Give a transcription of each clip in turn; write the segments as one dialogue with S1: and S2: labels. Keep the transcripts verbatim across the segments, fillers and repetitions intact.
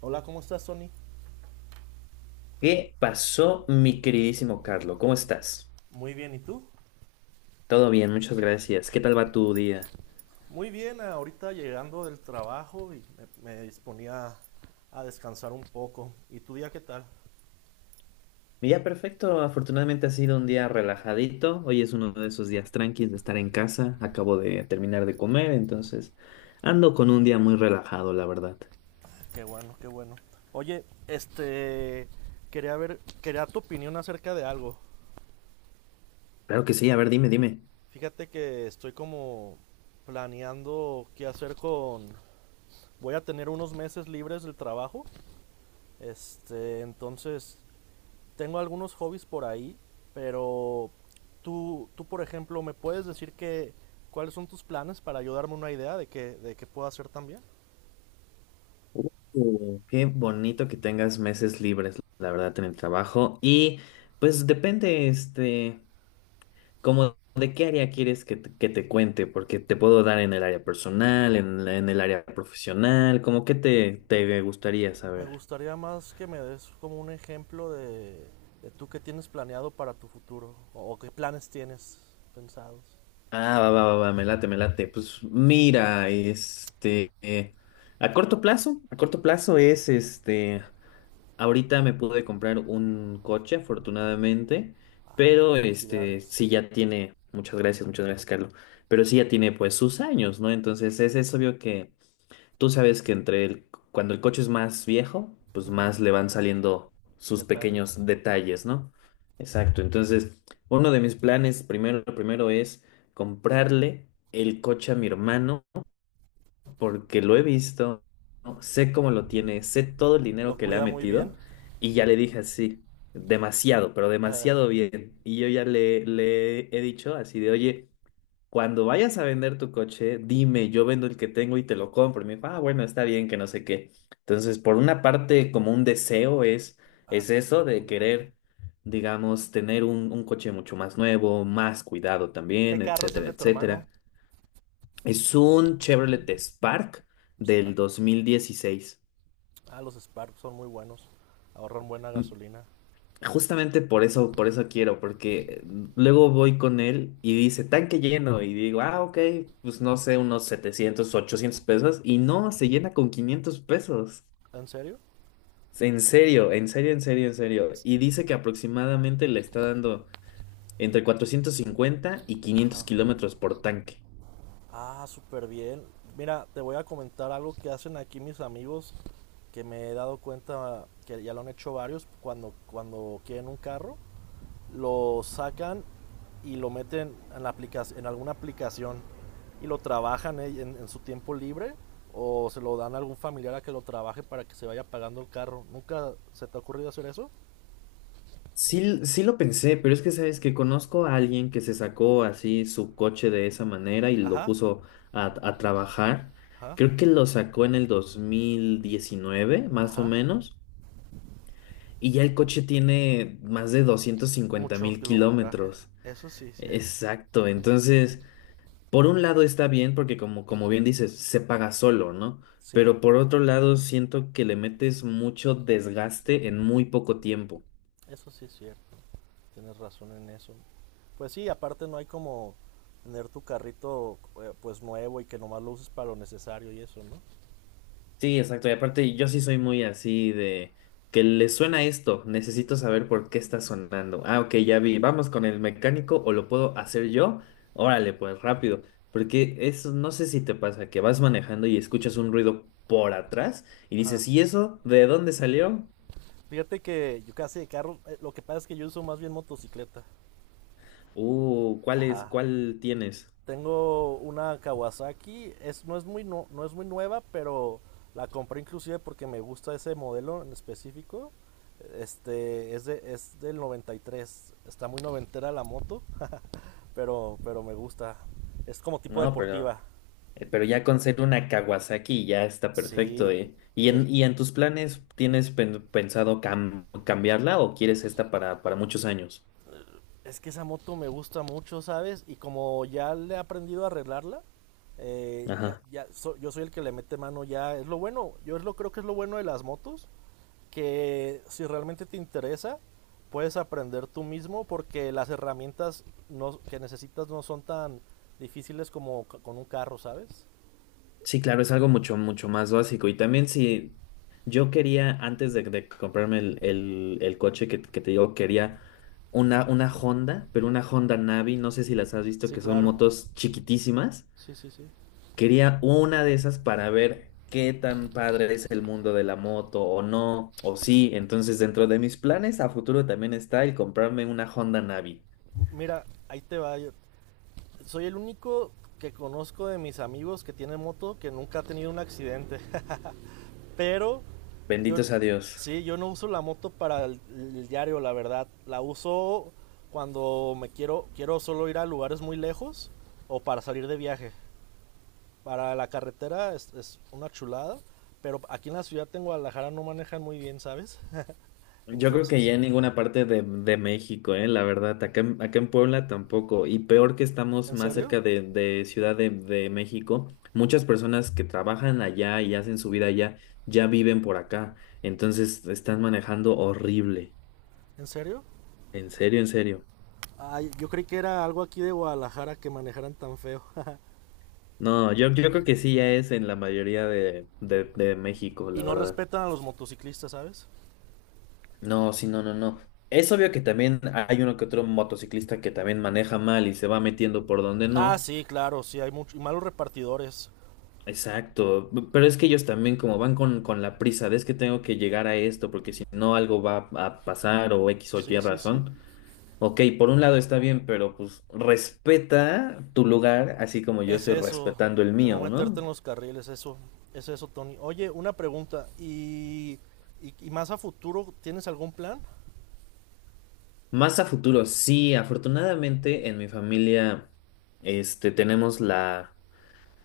S1: Hola, ¿cómo estás, Tony?
S2: ¿Qué pasó, mi queridísimo Carlo? ¿Cómo estás?
S1: Muy bien, ¿y tú?
S2: Todo bien, muchas gracias. ¿Qué tal va tu día?
S1: Muy bien, ahorita llegando del trabajo y me, me disponía a descansar un poco. ¿Y tu día qué tal?
S2: Mi día perfecto, afortunadamente ha sido un día relajadito. Hoy es uno de esos días tranquilos de estar en casa. Acabo de terminar de comer, entonces ando con un día muy relajado, la verdad.
S1: Qué bueno, qué bueno. Oye, este, quería ver, quería tu opinión acerca de algo.
S2: Claro que sí, a ver, dime, dime.
S1: Fíjate que estoy como planeando qué hacer con... Voy a tener unos meses libres del trabajo. Este, entonces tengo algunos hobbies por ahí, pero tú, tú por ejemplo, ¿me puedes decir que, cuáles son tus planes para ayudarme una idea de qué de qué puedo hacer también?
S2: Uh, qué bonito que tengas meses libres, la verdad, en el trabajo. Y pues depende, este. ¿Cómo de qué área quieres que te, que te cuente? Porque te puedo dar en el área personal, en, la- en el área profesional, como qué te, te gustaría
S1: Me
S2: saber.
S1: gustaría más que me des como un ejemplo de, de tú qué tienes planeado para tu futuro o, o qué planes tienes pensados.
S2: Ah, va, va, va, va, me late, me late. Pues mira, este, eh, a corto plazo, a corto plazo es este, ahorita me pude comprar un coche, afortunadamente, pero este, sí
S1: Felicidades,
S2: ya tiene, muchas gracias, muchas gracias, Carlos, pero sí ya tiene pues sus años, ¿no? Entonces es, es obvio que tú sabes que entre el, cuando el coche es más viejo, pues más le van saliendo sus
S1: detalles.
S2: pequeños detalles, ¿no? Exacto. Entonces, uno de mis planes primero, lo primero es comprarle el coche a mi hermano porque lo he visto, ¿no? Sé cómo lo tiene, sé todo el dinero
S1: Lo
S2: que le ha
S1: cuida muy bien.
S2: metido y ya le dije así, demasiado, pero demasiado bien. Y yo ya le, le he dicho así de, oye. Cuando vayas a vender tu coche, dime, yo vendo el que tengo y te lo compro. Y me dijo, ah, bueno, está bien, que no sé qué. Entonces, por una parte, como un deseo es,
S1: Ah,
S2: es
S1: son mu-
S2: eso de
S1: muy buenos.
S2: querer, digamos, tener un, un coche mucho más nuevo, más cuidado
S1: ¿Qué
S2: también,
S1: carro es el
S2: etcétera,
S1: de tu hermano?
S2: etcétera. Es un Chevrolet Spark
S1: Spark.
S2: del dos mil dieciséis.
S1: Ah, los Spark son muy buenos. Ahorran buena gasolina.
S2: Justamente por eso, por eso quiero, porque luego voy con él y dice tanque lleno y digo, ah, ok, pues no sé, unos setecientos, ochocientos pesos y no, se llena con quinientos pesos.
S1: ¿En serio?
S2: En serio, en serio, en serio, en serio. Y dice que aproximadamente le está dando entre cuatrocientos cincuenta y quinientos kilómetros por tanque.
S1: Ah, súper bien. Mira, te voy a comentar algo que hacen aquí mis amigos, que me he dado cuenta que ya lo han hecho varios, cuando, cuando quieren un carro, lo sacan y lo meten en, la aplica- en alguna aplicación y lo trabajan eh, en, en su tiempo libre o se lo dan a algún familiar a que lo trabaje para que se vaya pagando el carro. ¿Nunca se te ha ocurrido hacer eso?
S2: Sí, sí lo pensé, pero es que sabes que conozco a alguien que se sacó así su coche de esa manera y lo
S1: Ajá,
S2: puso a, a trabajar.
S1: ajá,
S2: Creo que lo sacó en el dos mil diecinueve, más o
S1: ajá.
S2: menos, y ya el coche tiene más de doscientos cincuenta
S1: Mucho
S2: mil
S1: kilometraje.
S2: kilómetros.
S1: Eso sí es cierto.
S2: Exacto, entonces, por un lado está bien porque como, como bien dices, se paga solo, ¿no?
S1: Sí,
S2: Pero por otro lado, siento que le metes mucho desgaste en muy poco tiempo.
S1: eso sí es cierto. Tienes razón en eso. Pues sí, aparte no hay como tener tu carrito eh, pues nuevo y que nomás lo uses para lo necesario y eso, ¿no?
S2: Sí, exacto. Y aparte, yo sí soy muy así de que le suena esto. Necesito saber por qué está sonando. Ah, ok, ya vi. Vamos con el mecánico o lo puedo hacer yo. Órale, pues rápido. Porque eso, no sé si te pasa que vas manejando y escuchas un ruido por atrás y
S1: Ajá.
S2: dices, ¿y eso? ¿De dónde salió?
S1: Fíjate que yo casi de carro, eh, lo que pasa es que yo uso más bien motocicleta.
S2: Uh, ¿cuál es?
S1: Ajá.
S2: ¿Cuál tienes?
S1: Tengo una Kawasaki, es, no, es muy no, no es muy nueva, pero la compré inclusive porque me gusta ese modelo en específico. Este es, de, es del noventa y tres. Está muy noventera la moto, pero pero me gusta. Es como tipo
S2: No, pero.
S1: deportiva.
S2: Eh, Pero ya con ser una Kawasaki ya está perfecto,
S1: Sí,
S2: ¿eh? ¿Y
S1: y es,
S2: en, y en tus planes tienes pen- pensado cam- cambiarla o quieres esta para, para muchos años?
S1: es que esa moto me gusta mucho, ¿sabes? Y como ya le he aprendido a arreglarla, eh, ya,
S2: Ajá.
S1: ya so- yo soy el que le mete mano ya. Es lo bueno, yo es lo creo que es lo bueno de las motos, que si realmente te interesa, puedes aprender tú mismo porque las herramientas no, que necesitas no son tan difíciles como ca- con un carro, ¿sabes?
S2: Sí, claro, es algo mucho, mucho más básico. Y también si yo quería, antes de, de comprarme el, el- el coche que, que te digo, quería una, una Honda, pero una Honda Navi, no sé si las has visto,
S1: Sí,
S2: que son
S1: claro.
S2: motos chiquitísimas.
S1: Sí, sí, sí.
S2: Quería una de esas para ver qué tan padre es el mundo de la moto o no, o sí. Entonces, dentro de mis planes a futuro también está el comprarme una Honda Navi.
S1: M- Mira, ahí te va. yo- Soy el único que conozco de mis amigos que tiene moto que nunca ha tenido un accidente. Pero yo,
S2: Bendito sea Dios.
S1: sí, yo no uso la moto para el, el diario, la verdad. La uso cuando me quiero, quiero solo ir a lugares muy lejos o para salir de viaje. Para la carretera es, es una chulada, pero aquí en la ciudad de Guadalajara no manejan muy bien, ¿sabes?
S2: Yo creo que
S1: Entonces,
S2: ya en ninguna parte de, de México, eh, la verdad, acá en, acá en Puebla tampoco. Y peor que estamos
S1: ¿en
S2: más
S1: serio?
S2: cerca de, de Ciudad de, de México, muchas personas que trabajan allá y hacen su vida allá ya viven por acá. Entonces están manejando horrible.
S1: ¿En serio?
S2: En serio, en serio.
S1: Ay, yo creí que era algo aquí de Guadalajara que manejaran tan feo.
S2: No, yo, yo creo que sí ya es en la mayoría de, de, de México,
S1: Y
S2: la
S1: no
S2: verdad.
S1: respetan a los motociclistas, ¿sabes?
S2: No, sí, no, no, no. Es obvio que también hay uno que otro motociclista que también maneja mal y se va metiendo por donde
S1: Ah,
S2: no.
S1: sí, claro, sí, hay muchos malos repartidores.
S2: Exacto. p- Pero es que ellos también como van con, con la prisa de es que tengo que llegar a esto porque si no algo va a pasar o X o Y
S1: Sí, sí, sí.
S2: razón. Ok, por un lado está bien, pero pues respeta tu lugar así como yo
S1: Es
S2: estoy
S1: eso,
S2: respetando el
S1: que no
S2: mío,
S1: meterte en
S2: ¿no?
S1: los carriles, eso, es eso, Tony. Oye, una pregunta, ¿y, y, y más a futuro tienes algún plan?
S2: Más a futuro, sí, afortunadamente en mi familia este, tenemos la,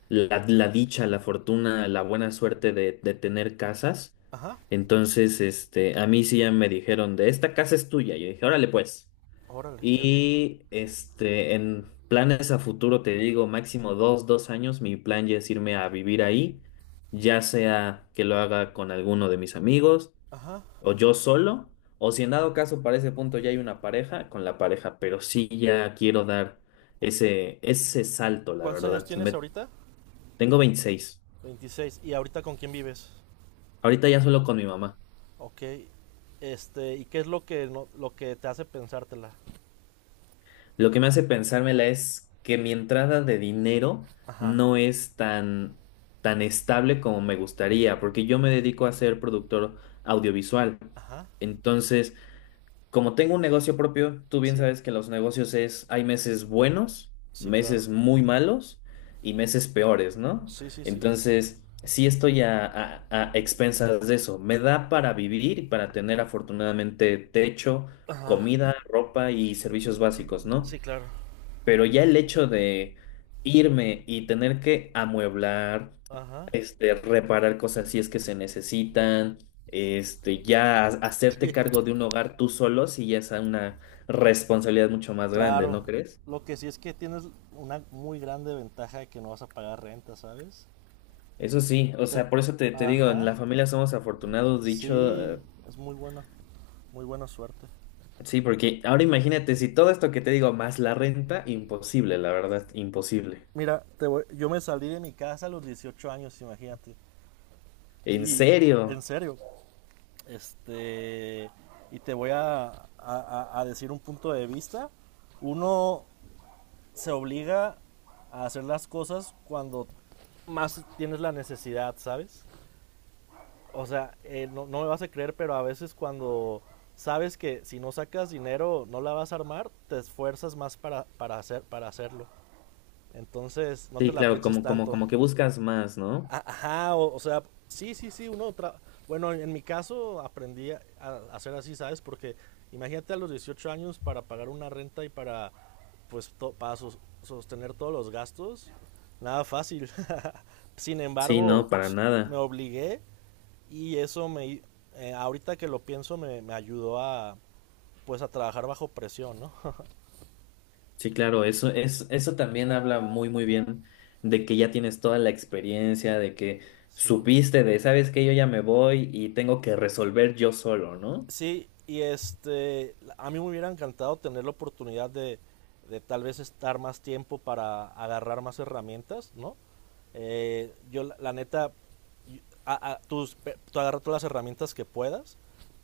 S2: la, la dicha, la fortuna, la buena suerte de, de tener casas.
S1: Ajá,
S2: Entonces, este, a mí sí ya me dijeron de esta casa es tuya. Yo dije, órale pues.
S1: órale, qué bien.
S2: Y este, en planes a futuro, te digo, máximo dos, dos años, mi plan ya es irme a vivir ahí, ya sea que lo haga con alguno de mis amigos
S1: Ajá.
S2: o yo solo, o si en dado caso para ese punto ya hay una pareja, con la pareja, pero sí ya quiero dar ese, ese salto, la
S1: ¿Cuántos años
S2: verdad.
S1: tienes
S2: Me-
S1: ahorita?
S2: tengo veintiséis.
S1: Veintiséis. ¿Y ahorita con quién vives?
S2: Ahorita ya solo con mi mamá.
S1: Ok. Este, ¿y qué es lo que, no- lo que te hace pensártela?
S2: Lo que me hace pensármela es que mi entrada de dinero
S1: Ajá.
S2: no es tan, tan estable como me gustaría, porque yo me dedico a ser productor audiovisual.
S1: Ajá.
S2: Entonces, como tengo un negocio propio, tú bien
S1: Sí.
S2: sabes que los negocios es, hay meses buenos,
S1: Sí, claro.
S2: meses muy malos y meses peores, ¿no?
S1: Sí, sí, sí.
S2: Entonces, sí estoy a, a- a expensas de eso. Me da para vivir y para tener afortunadamente techo,
S1: Ajá.
S2: comida, ropa y servicios básicos,
S1: Sí,
S2: ¿no?
S1: claro.
S2: Pero ya el hecho de irme y tener que amueblar,
S1: Ajá.
S2: este, reparar cosas si es que se necesitan, este, ya ha- hacerte cargo de un hogar tú solo, si ya es una responsabilidad mucho más grande,
S1: Claro.
S2: ¿no crees?
S1: Lo que sí es que tienes una muy grande ventaja de que no vas a pagar renta, ¿sabes?
S2: Eso sí, o
S1: Te-
S2: sea, por eso te, te digo, en
S1: Ajá.
S2: la familia somos afortunados, dicho,
S1: Sí,
S2: eh,
S1: es muy bueno. Muy buena suerte.
S2: sí, porque ahora imagínate, si todo esto que te digo más la renta, imposible, la verdad, imposible.
S1: Mira, te voy- yo me salí de mi casa a los dieciocho años, imagínate.
S2: ¿En
S1: Y en
S2: serio?
S1: serio, este, y te voy a, a- a- a decir un punto de vista. Uno se obliga a hacer las cosas cuando más tienes la necesidad, ¿sabes? O sea, eh, no, no me vas a creer, pero a veces cuando sabes que si no sacas dinero no la vas a armar, te esfuerzas más para, para, hacer, para hacerlo. Entonces, no te
S2: Sí,
S1: la
S2: claro,
S1: pienses
S2: como, como,
S1: tanto.
S2: como que buscas más, ¿no?
S1: A- Ajá, o, o sea, sí, sí, sí, uno... tra- bueno, en mi caso aprendí a, a hacer así, ¿sabes? Porque imagínate a los dieciocho años para pagar una renta y para, pues, to- para sos- sostener todos los gastos. Nada fácil. Sin
S2: Sí, no,
S1: embargo,
S2: para
S1: s- me
S2: nada.
S1: obligué y eso me, eh, ahorita que lo pienso, me, me ayudó a, pues, a trabajar bajo presión, ¿no?
S2: Sí, claro, eso, es, eso también habla muy, muy bien de que ya tienes toda la experiencia, de que
S1: Sí.
S2: supiste de, sabes que yo ya me voy y tengo que resolver yo solo, ¿no?
S1: Sí, y este, a mí me hubiera encantado tener la oportunidad de, de tal vez estar más tiempo para agarrar más herramientas, ¿no? Eh, yo, la, la neta, y- a- a- tus- pe- tú agarra todas las herramientas que puedas,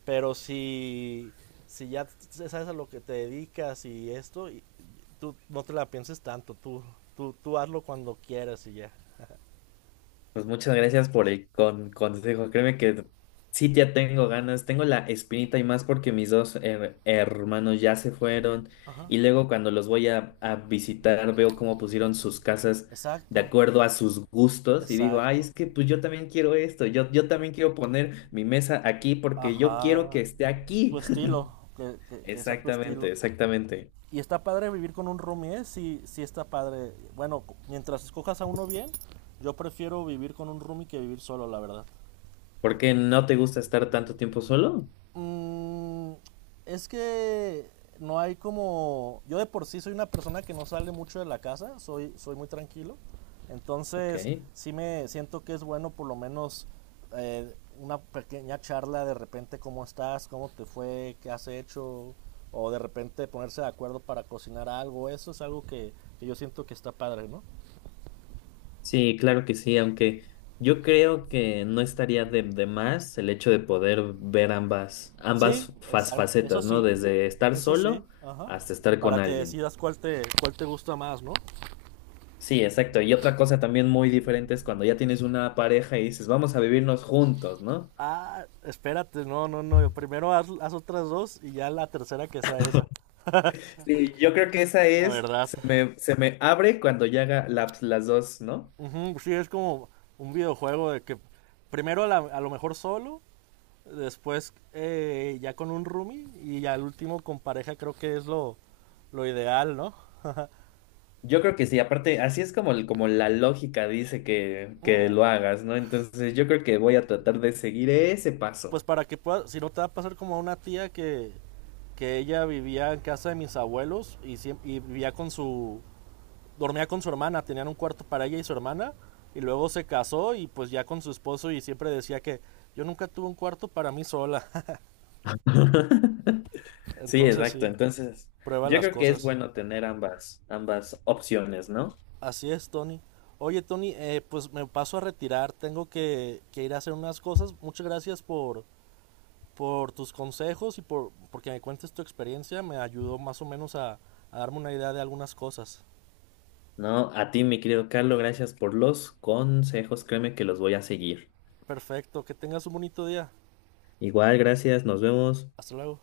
S1: pero si, si ya t- sabes a lo que te dedicas y esto, y- tú no te la pienses tanto, tú, tú, tú hazlo cuando quieras y ya.
S2: Pues muchas gracias por el con- consejo. Créeme que sí ya tengo ganas, tengo la espinita y más porque mis dos her- hermanos ya se fueron
S1: Ajá.
S2: y luego cuando los voy a, a visitar veo cómo pusieron sus casas de
S1: Exacto,
S2: acuerdo a sus gustos y digo, ay,
S1: exacto.
S2: es que pues yo también quiero esto, yo, yo también quiero poner mi mesa aquí porque yo quiero que
S1: Ajá,
S2: esté
S1: tu
S2: aquí.
S1: estilo, que, que, que sea tu estilo.
S2: Exactamente, exactamente.
S1: Y está padre vivir con un roomie, ¿eh? Sí, sí está padre. Bueno, mientras escojas a uno bien, yo prefiero vivir con un roomie que vivir solo, la verdad.
S2: ¿Por qué no te gusta estar tanto tiempo solo?
S1: Mm, es que no hay como... Yo de por sí soy una persona que no sale mucho de la casa, soy, soy muy tranquilo.
S2: Ok.
S1: Entonces, sí me siento que es bueno por lo menos eh, una pequeña charla de repente, cómo estás, cómo te fue, qué has hecho, o de repente ponerse de acuerdo para cocinar algo. Eso es algo que, que yo siento que está padre, ¿no?
S2: Sí, claro que sí, aunque yo creo que no estaría de, de más el hecho de poder ver ambas,
S1: Sí,
S2: ambas fas-
S1: exacto, eso
S2: facetas, ¿no?
S1: sí,
S2: Desde estar
S1: eso sí,
S2: solo
S1: ajá.
S2: hasta estar
S1: Para
S2: con
S1: que
S2: alguien.
S1: decidas cuál te, cuál te gusta más, ¿no?
S2: Sí, exacto. Y otra cosa también muy diferente es cuando ya tienes una pareja y dices, vamos a vivirnos juntos, ¿no?
S1: Ah, espérate, no, no, no. Primero haz, haz otras dos y ya la tercera que sea esa.
S2: Sí, yo creo que esa
S1: La
S2: es,
S1: verdad.
S2: se me, se me abre cuando ya haga la- las dos, ¿no?
S1: Ujú, sí, es como un videojuego de que primero a, la- a lo mejor solo, después eh, ya con un roomie y ya al último con pareja creo que es lo, lo ideal, ¿no?
S2: Yo creo que sí, aparte, así es como, el- como la lógica dice que, que
S1: Mm,
S2: lo hagas, ¿no? Entonces yo creo que voy a tratar de seguir ese
S1: pues
S2: paso.
S1: para que puedas, si no te va a pasar como a una tía que, que ella vivía en casa de mis abuelos y, siem- y vivía con su, dormía con su hermana, tenían un cuarto para ella y su hermana, y luego se casó y pues ya con su esposo y siempre decía que yo nunca tuve un cuarto para mí sola.
S2: Sí,
S1: Entonces
S2: exacto.
S1: sí,
S2: Entonces,
S1: prueba
S2: yo
S1: las
S2: creo que es
S1: cosas.
S2: bueno tener ambas, ambas opciones, ¿no?
S1: Así es, Tony. Oye, Tony, eh, pues me paso a retirar, tengo que, que ir a hacer unas cosas. Muchas gracias por, por tus consejos y por porque me cuentes tu experiencia, me ayudó más o menos a, a darme una idea de algunas cosas.
S2: No, a ti, mi querido Carlos, gracias por los consejos. Créeme que los voy a seguir.
S1: Perfecto, que tengas un bonito día.
S2: Igual, gracias, nos vemos.
S1: Hasta luego.